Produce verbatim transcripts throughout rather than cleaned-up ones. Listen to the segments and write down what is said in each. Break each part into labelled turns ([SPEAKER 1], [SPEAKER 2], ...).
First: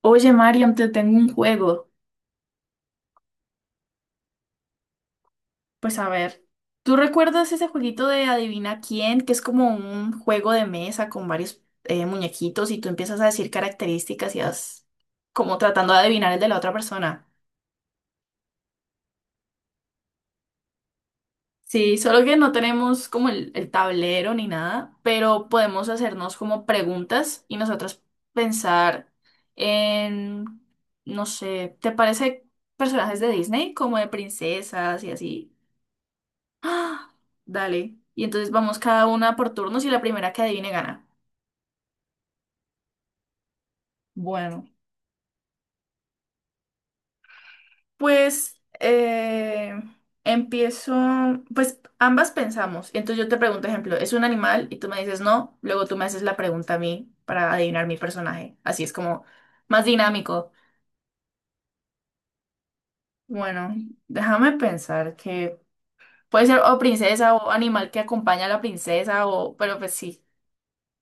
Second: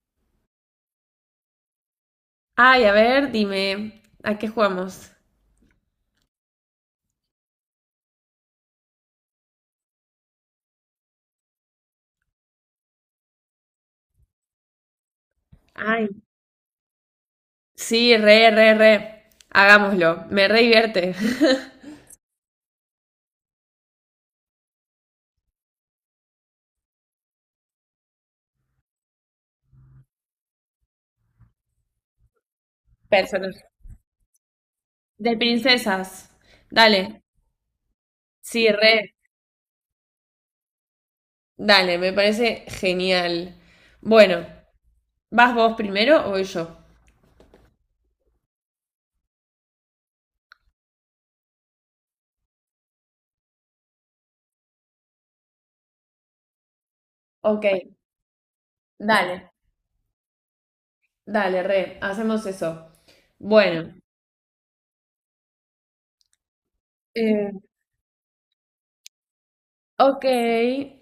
[SPEAKER 1] Oye, Mariam, te tengo un juego.
[SPEAKER 2] Ay, a ver, dime, ¿a qué jugamos?
[SPEAKER 1] Pues a ver, ¿tú recuerdas ese jueguito de Adivina quién? Que es como un juego de mesa con varios eh, muñequitos y tú empiezas a decir características y vas como tratando de
[SPEAKER 2] Ay,
[SPEAKER 1] adivinar el de la otra persona.
[SPEAKER 2] sí, re, re, re. Hagámoslo. Me re divierte.
[SPEAKER 1] Sí, solo que no tenemos como el, el tablero ni nada, pero podemos hacernos como preguntas y nosotros pensar en, no sé, ¿te parece personajes de
[SPEAKER 2] Personas.
[SPEAKER 1] Disney como de princesas y
[SPEAKER 2] De
[SPEAKER 1] así?
[SPEAKER 2] princesas.
[SPEAKER 1] ¡Ah!
[SPEAKER 2] Dale.
[SPEAKER 1] Dale. Y entonces
[SPEAKER 2] Sí,
[SPEAKER 1] vamos cada
[SPEAKER 2] re.
[SPEAKER 1] una por turnos y la primera que adivine gana.
[SPEAKER 2] Dale, me parece genial. Bueno,
[SPEAKER 1] Bueno,
[SPEAKER 2] ¿vas vos primero o voy yo?
[SPEAKER 1] pues eh, empiezo, pues ambas pensamos. Entonces yo te pregunto, ejemplo, ¿es un animal? Y tú me dices no, luego tú me haces la pregunta a mí para
[SPEAKER 2] Ok,
[SPEAKER 1] adivinar mi personaje. Así es como
[SPEAKER 2] dale.
[SPEAKER 1] más dinámico.
[SPEAKER 2] Dale, re. Hacemos eso.
[SPEAKER 1] Bueno,
[SPEAKER 2] Bueno.
[SPEAKER 1] déjame pensar que puede ser o princesa o animal que acompaña a la princesa o, pero pues
[SPEAKER 2] Ok,
[SPEAKER 1] sí,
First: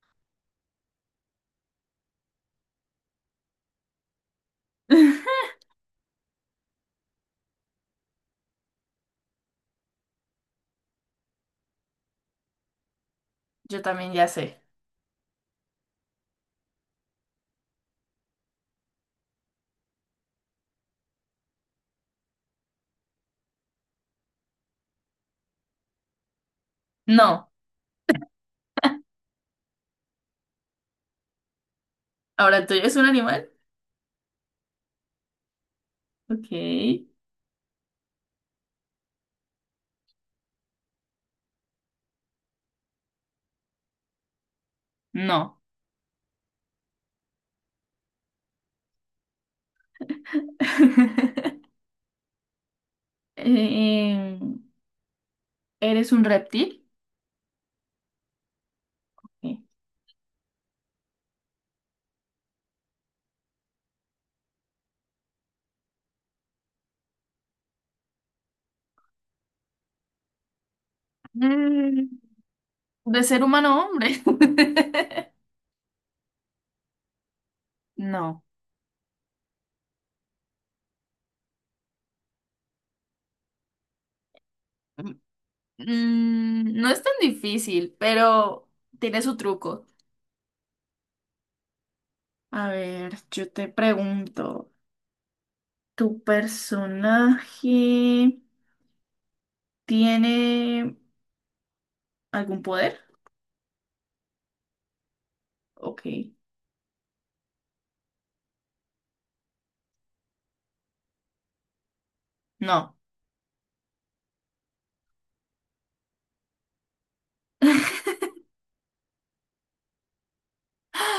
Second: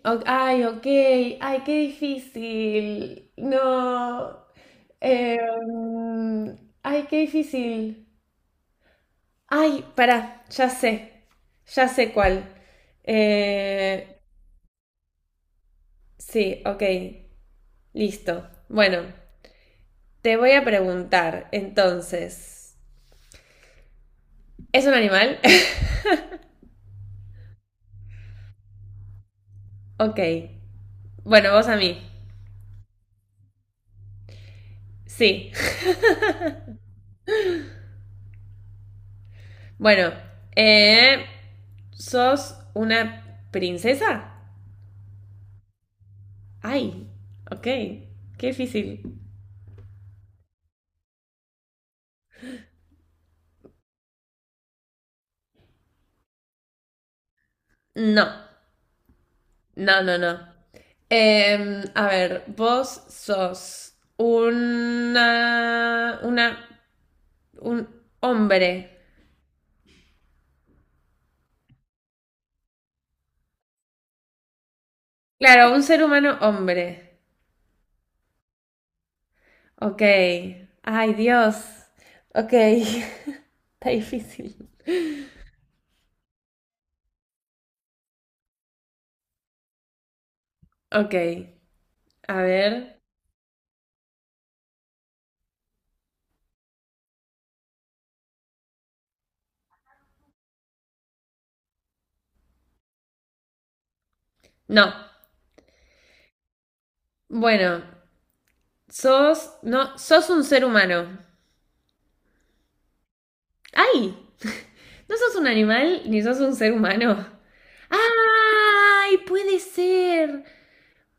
[SPEAKER 2] ok, ay, ok, ay, qué difícil. No, eh, mm, ay, qué difícil. Ay, pará, ya sé, ya sé cuál.
[SPEAKER 1] yo también
[SPEAKER 2] Eh,
[SPEAKER 1] ya sé.
[SPEAKER 2] sí, ok, listo. Bueno, te voy a preguntar, entonces, ¿es un animal?
[SPEAKER 1] No,
[SPEAKER 2] Ok, bueno, vos a mí.
[SPEAKER 1] ahora tú, ¿es un animal?
[SPEAKER 2] Sí,
[SPEAKER 1] Ok.
[SPEAKER 2] bueno, eh, ¿sos una princesa?
[SPEAKER 1] No.
[SPEAKER 2] Ay, ok, qué difícil.
[SPEAKER 1] Eh, ¿eres un reptil?
[SPEAKER 2] No,
[SPEAKER 1] Sí.
[SPEAKER 2] no, no, no. Em, a ver, vos sos una, una, un hombre.
[SPEAKER 1] Mm, ¿de ser humano, hombre?
[SPEAKER 2] Claro, un ser humano hombre.
[SPEAKER 1] No.
[SPEAKER 2] Ok. Ay, Dios. Ok. Está difícil.
[SPEAKER 1] Mm, no es tan difícil, pero tiene su truco.
[SPEAKER 2] Ok, a
[SPEAKER 1] A
[SPEAKER 2] ver.
[SPEAKER 1] ver, yo te pregunto, ¿tu personaje tiene algún poder?
[SPEAKER 2] No.
[SPEAKER 1] Ok.
[SPEAKER 2] Bueno, sos, no, sos un ser humano.
[SPEAKER 1] No.
[SPEAKER 2] Ay, no sos un animal ni sos un ser humano. ¡Ay! Puede ser.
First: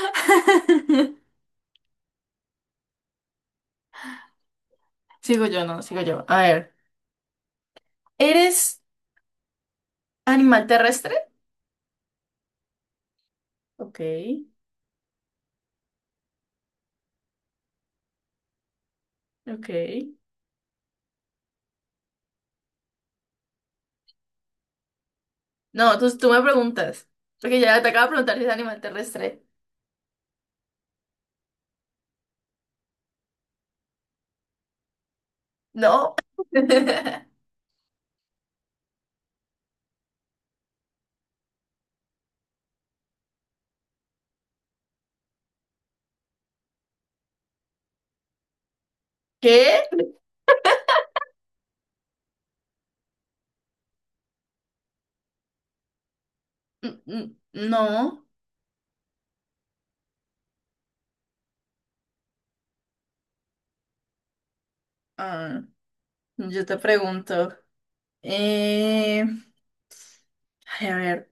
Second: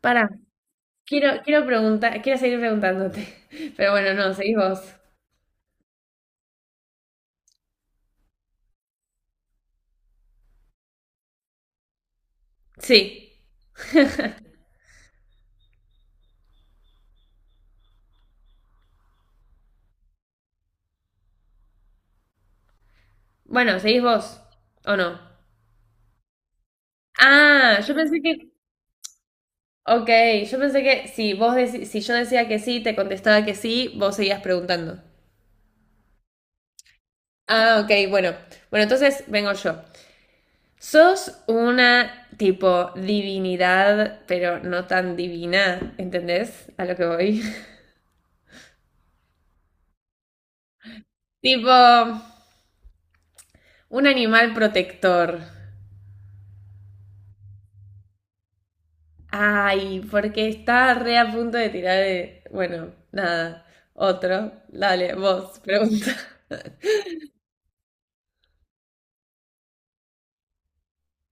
[SPEAKER 2] Pará, quiero, quiero preguntar, quiero seguir preguntándote. Pero bueno, no, seguís vos.
[SPEAKER 1] Sigo yo, no, sigo yo. A ver. ¿Eres animal terrestre?
[SPEAKER 2] Sí.
[SPEAKER 1] Ok. Ok.
[SPEAKER 2] Bueno, seguís vos. ¿O no?
[SPEAKER 1] No, entonces tú me preguntas. Porque
[SPEAKER 2] Ah,
[SPEAKER 1] ya te
[SPEAKER 2] yo
[SPEAKER 1] acabo de
[SPEAKER 2] pensé
[SPEAKER 1] preguntar si es
[SPEAKER 2] que.
[SPEAKER 1] animal terrestre.
[SPEAKER 2] Ok, yo pensé que si vos deci- si yo decía que sí, te contestaba que sí, vos seguías preguntando.
[SPEAKER 1] No.
[SPEAKER 2] Ah, ok, bueno. Bueno, entonces vengo yo. Sos una tipo divinidad, pero no tan divina, ¿entendés? A lo que voy.
[SPEAKER 1] ¿Qué?
[SPEAKER 2] Tipo. Un animal protector.
[SPEAKER 1] N- n- No.
[SPEAKER 2] Ay, porque está re a punto de tirar de... Bueno, nada. Otro. Dale, vos,
[SPEAKER 1] Ah,
[SPEAKER 2] pregunta.
[SPEAKER 1] yo te pregunto. Eh, ay, a ver.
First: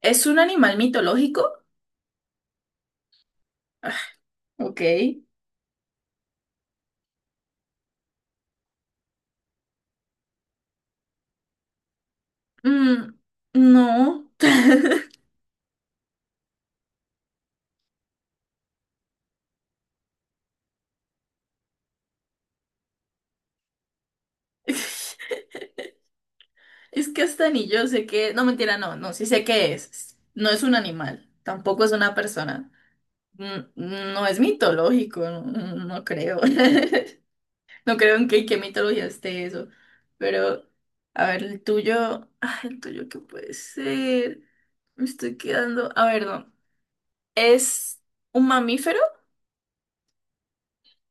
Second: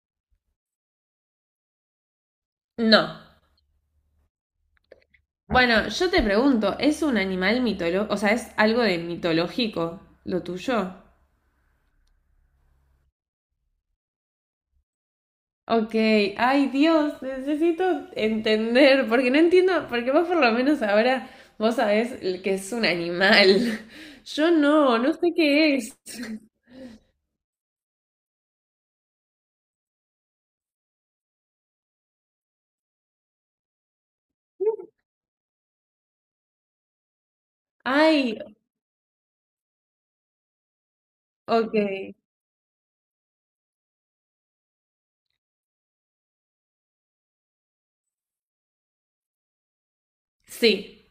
[SPEAKER 1] ¿Es un animal mitológico?
[SPEAKER 2] No.
[SPEAKER 1] Ok.
[SPEAKER 2] Bueno, yo te pregunto, ¿es un animal mitológico? O sea, ¿es algo de mitológico lo tuyo?
[SPEAKER 1] Mm, no.
[SPEAKER 2] Ok, ay Dios, necesito entender, porque no entiendo, porque vos por lo menos ahora vos sabés el que es un animal. Yo no, no sé qué es.
[SPEAKER 1] Es que hasta ni yo sé que... No, mentira, no, no, sí sé qué es. No es un animal, tampoco es una persona. Mm, no es mitológico, no, no no creo. No creo en
[SPEAKER 2] Ay,
[SPEAKER 1] que, qué mitología esté eso. Pero, a ver, el
[SPEAKER 2] ok.
[SPEAKER 1] tuyo. Ay, el tuyo, ¿qué puede ser? Me estoy quedando. A ver, no. ¿Es un mamífero?
[SPEAKER 2] Sí.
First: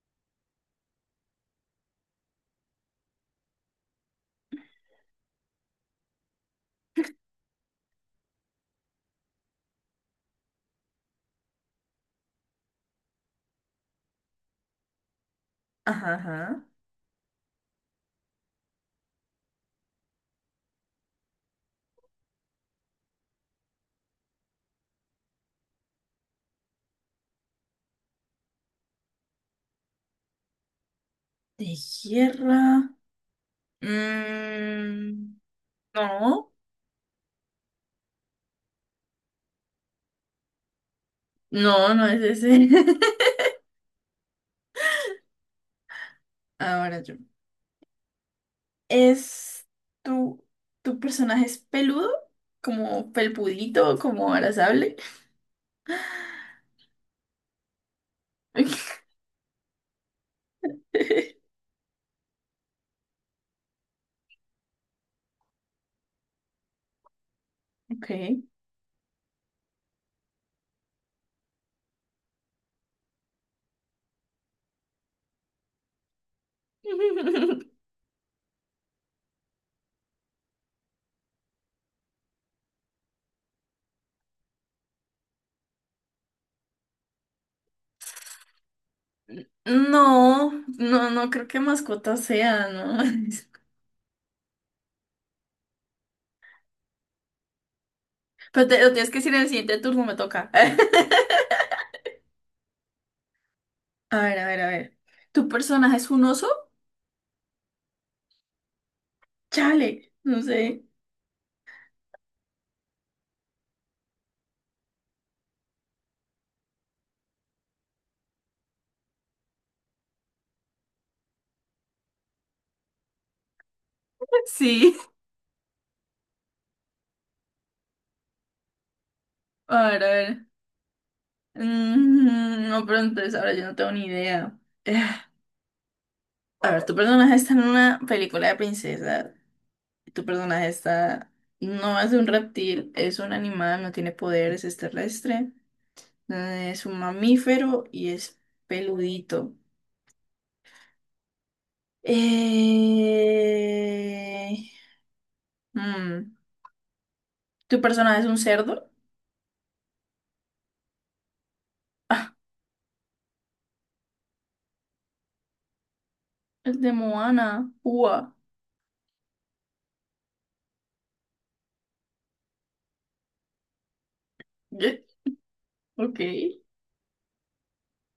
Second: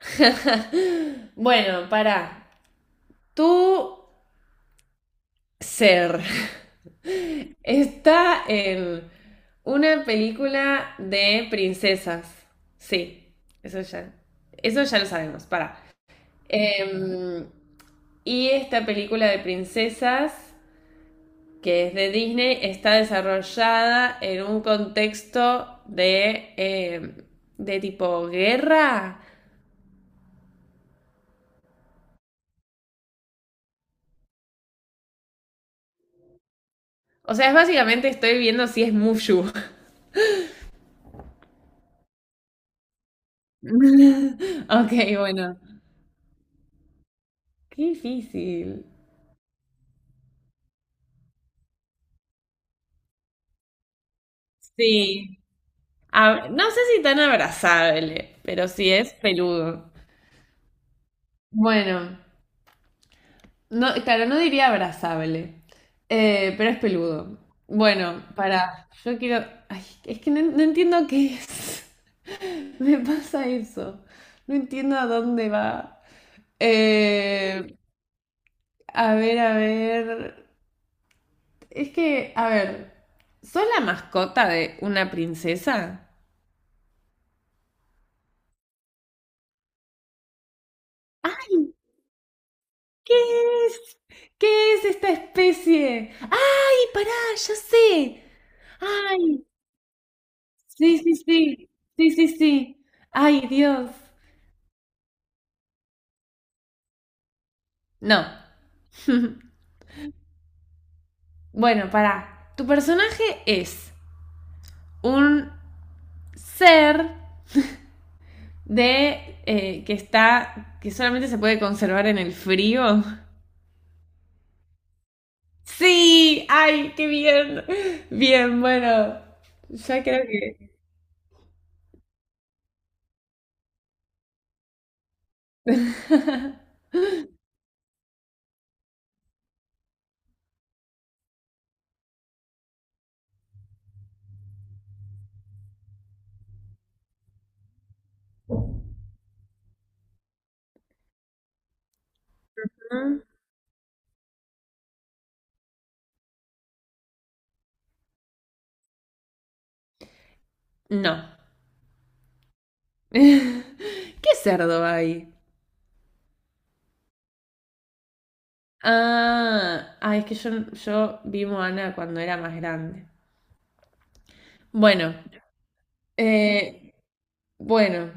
[SPEAKER 2] Bueno, pará. Tu ser está en una película de princesas. Sí, eso ya. Eso ya lo sabemos, pará.
[SPEAKER 1] Ajá, ajá.
[SPEAKER 2] Em, y esta película de princesas, que es de Disney, está desarrollada en un contexto de, em, de tipo guerra.
[SPEAKER 1] ¿De tierra? Mm, no.
[SPEAKER 2] O sea, es básicamente estoy viendo si es Mushu.
[SPEAKER 1] No, no es ese.
[SPEAKER 2] Ok, bueno.
[SPEAKER 1] Ahora yo.
[SPEAKER 2] Qué difícil.
[SPEAKER 1] ¿Es tu, tu personaje es peludo? ¿Como pelpudito? ¿Como abrazable?
[SPEAKER 2] Sí. Ab- no sé si tan abrazable, pero sí es peludo. Bueno, no, claro, no diría abrazable, eh, pero es peludo. Bueno,
[SPEAKER 1] Ok.
[SPEAKER 2] para, yo quiero, ay, es que no, no entiendo qué es. Me pasa eso. No entiendo a dónde va. Eh, a ver, a ver. Es que, a ver, ¿sos la mascota de una princesa?
[SPEAKER 1] No, no, no creo que mascota sea, ¿no?
[SPEAKER 2] ¿Qué es? ¿Qué es esta especie? ¡Ay, pará! ¡Ya sé!
[SPEAKER 1] Pero te, lo tienes que decir en
[SPEAKER 2] ¡Ay!
[SPEAKER 1] el siguiente turno, me toca.
[SPEAKER 2] Sí, sí, sí. Sí, sí, sí. ¡Ay, Dios!
[SPEAKER 1] A ver, a ver, a ver. ¿Tu personaje es un oso?
[SPEAKER 2] No.
[SPEAKER 1] Chale, no sé.
[SPEAKER 2] Bueno, pará. Tu personaje es un ser de eh, que está. Que solamente se puede conservar en el frío.
[SPEAKER 1] Sí.
[SPEAKER 2] ¡Sí! ¡Ay, qué bien! Bien, bueno.
[SPEAKER 1] A ver,
[SPEAKER 2] Ya
[SPEAKER 1] a
[SPEAKER 2] creo
[SPEAKER 1] ver.
[SPEAKER 2] que.
[SPEAKER 1] Mm, no, pero entonces ahora yo no tengo ni idea. Eh, A ver, tu personaje está en una película de princesa. Tu personaje está... No es un reptil, es un animal, no tiene poderes, es terrestre. eh, Es un mamífero y es peludito. Eh, mm, ¿tu personaje es un cerdo?
[SPEAKER 2] No.
[SPEAKER 1] Ah,
[SPEAKER 2] ¿Qué cerdo hay?
[SPEAKER 1] es de Moana. Ua.
[SPEAKER 2] Ah, ah, es que yo, yo vi Moana cuando era más grande.
[SPEAKER 1] Ye-
[SPEAKER 2] Bueno,
[SPEAKER 1] Ok.
[SPEAKER 2] eh, bueno,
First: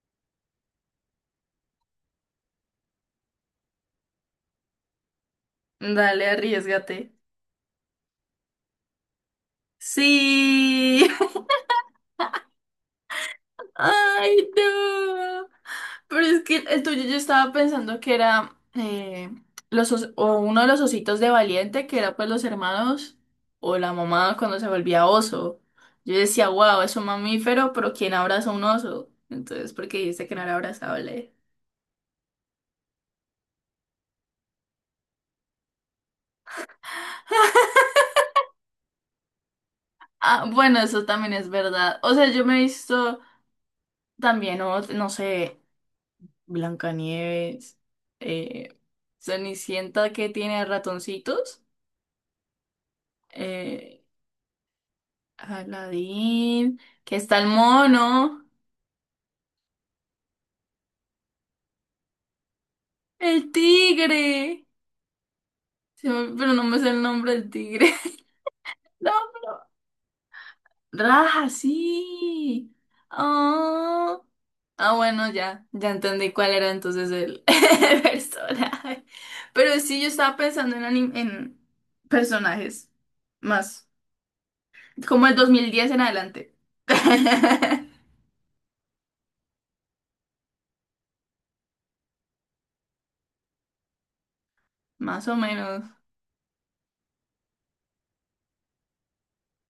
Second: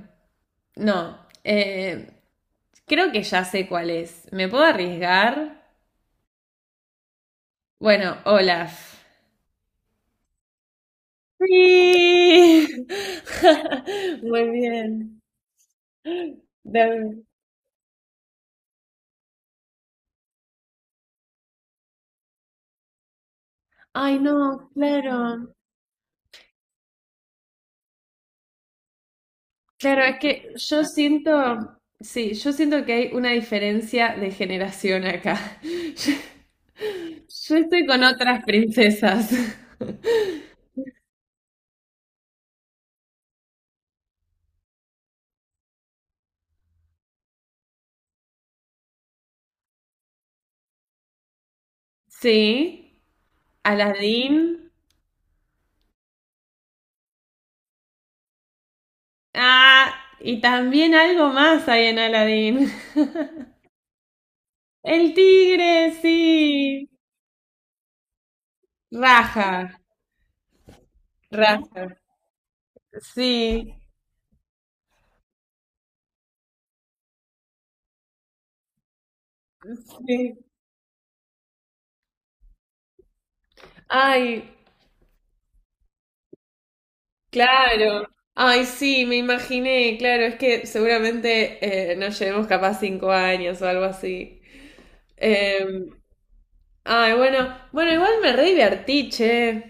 [SPEAKER 2] no, eh, creo que ya sé cuál es. ¿Me puedo arriesgar?
[SPEAKER 1] Dale, arriesgate.
[SPEAKER 2] Bueno, Olaf.
[SPEAKER 1] Sí.
[SPEAKER 2] Sí.
[SPEAKER 1] Ay,
[SPEAKER 2] Muy bien.
[SPEAKER 1] no. Pero es que el tuyo yo
[SPEAKER 2] Dame-
[SPEAKER 1] estaba pensando que era eh, los os- o uno de los ositos de Valiente, que era pues los hermanos o la
[SPEAKER 2] Ay,
[SPEAKER 1] mamá cuando se
[SPEAKER 2] no,
[SPEAKER 1] volvía
[SPEAKER 2] claro.
[SPEAKER 1] oso. Yo decía, wow, es un mamífero, pero ¿quién abraza un oso? Entonces, porque
[SPEAKER 2] Claro, es
[SPEAKER 1] dice que no
[SPEAKER 2] que
[SPEAKER 1] era
[SPEAKER 2] yo siento,
[SPEAKER 1] abrazable.
[SPEAKER 2] sí, yo siento que hay una diferencia de generación acá. Yo, yo estoy con otras princesas.
[SPEAKER 1] Ah, bueno, eso también es verdad. O sea, yo me he visto también, o- no sé, Blancanieves, eh, Cenicienta que tiene ratoncitos,
[SPEAKER 2] Sí,
[SPEAKER 1] eh,
[SPEAKER 2] Aladín.
[SPEAKER 1] Aladín, que está el mono,
[SPEAKER 2] Ah, y también algo más hay en Aladín.
[SPEAKER 1] el tigre.
[SPEAKER 2] El tigre,
[SPEAKER 1] Se me- pero no me
[SPEAKER 2] sí.
[SPEAKER 1] sé el nombre del tigre. No.
[SPEAKER 2] Raja,
[SPEAKER 1] Raja,
[SPEAKER 2] raja.
[SPEAKER 1] sí.
[SPEAKER 2] Sí,
[SPEAKER 1] Ah, ah, bueno, ya, ya entendí cuál era entonces el, el personaje. Pero sí, yo estaba
[SPEAKER 2] sí.
[SPEAKER 1] pensando en, anim- en personajes más,
[SPEAKER 2] Ay,
[SPEAKER 1] como el dos mil diez en adelante.
[SPEAKER 2] claro. Ay, sí, me imaginé, claro, es que seguramente eh, nos llevemos capaz cinco años o algo así.
[SPEAKER 1] Más o menos.
[SPEAKER 2] Eh, ay, bueno, bueno, igual me re divertí, che.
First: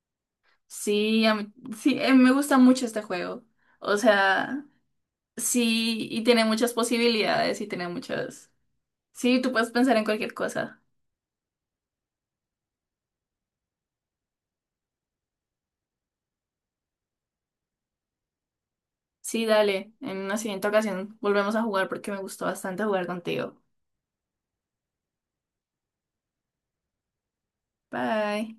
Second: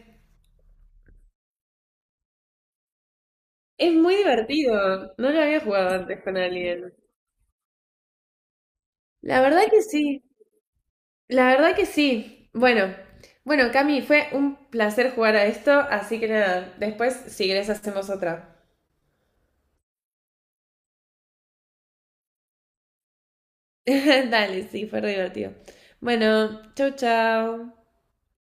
[SPEAKER 1] Sí, a mí- sí, eh, me gusta mucho este juego.
[SPEAKER 2] Es
[SPEAKER 1] O
[SPEAKER 2] muy
[SPEAKER 1] sea,
[SPEAKER 2] divertido. No lo había jugado
[SPEAKER 1] sí,
[SPEAKER 2] antes
[SPEAKER 1] y
[SPEAKER 2] con
[SPEAKER 1] tiene muchas
[SPEAKER 2] alguien.
[SPEAKER 1] posibilidades y tiene muchas... Sí,
[SPEAKER 2] La
[SPEAKER 1] tú
[SPEAKER 2] verdad
[SPEAKER 1] puedes
[SPEAKER 2] que
[SPEAKER 1] pensar en
[SPEAKER 2] sí,
[SPEAKER 1] cualquier cosa.
[SPEAKER 2] la verdad que sí. Bueno, bueno, Cami, fue un placer jugar a esto, así que nada, después si querés hacemos otra.
[SPEAKER 1] Sí, dale. En una siguiente ocasión volvemos a jugar porque me gustó bastante jugar contigo.
[SPEAKER 2] Dale, sí, fue re divertido. Bueno, chau, chau.
[SPEAKER 1] Bye.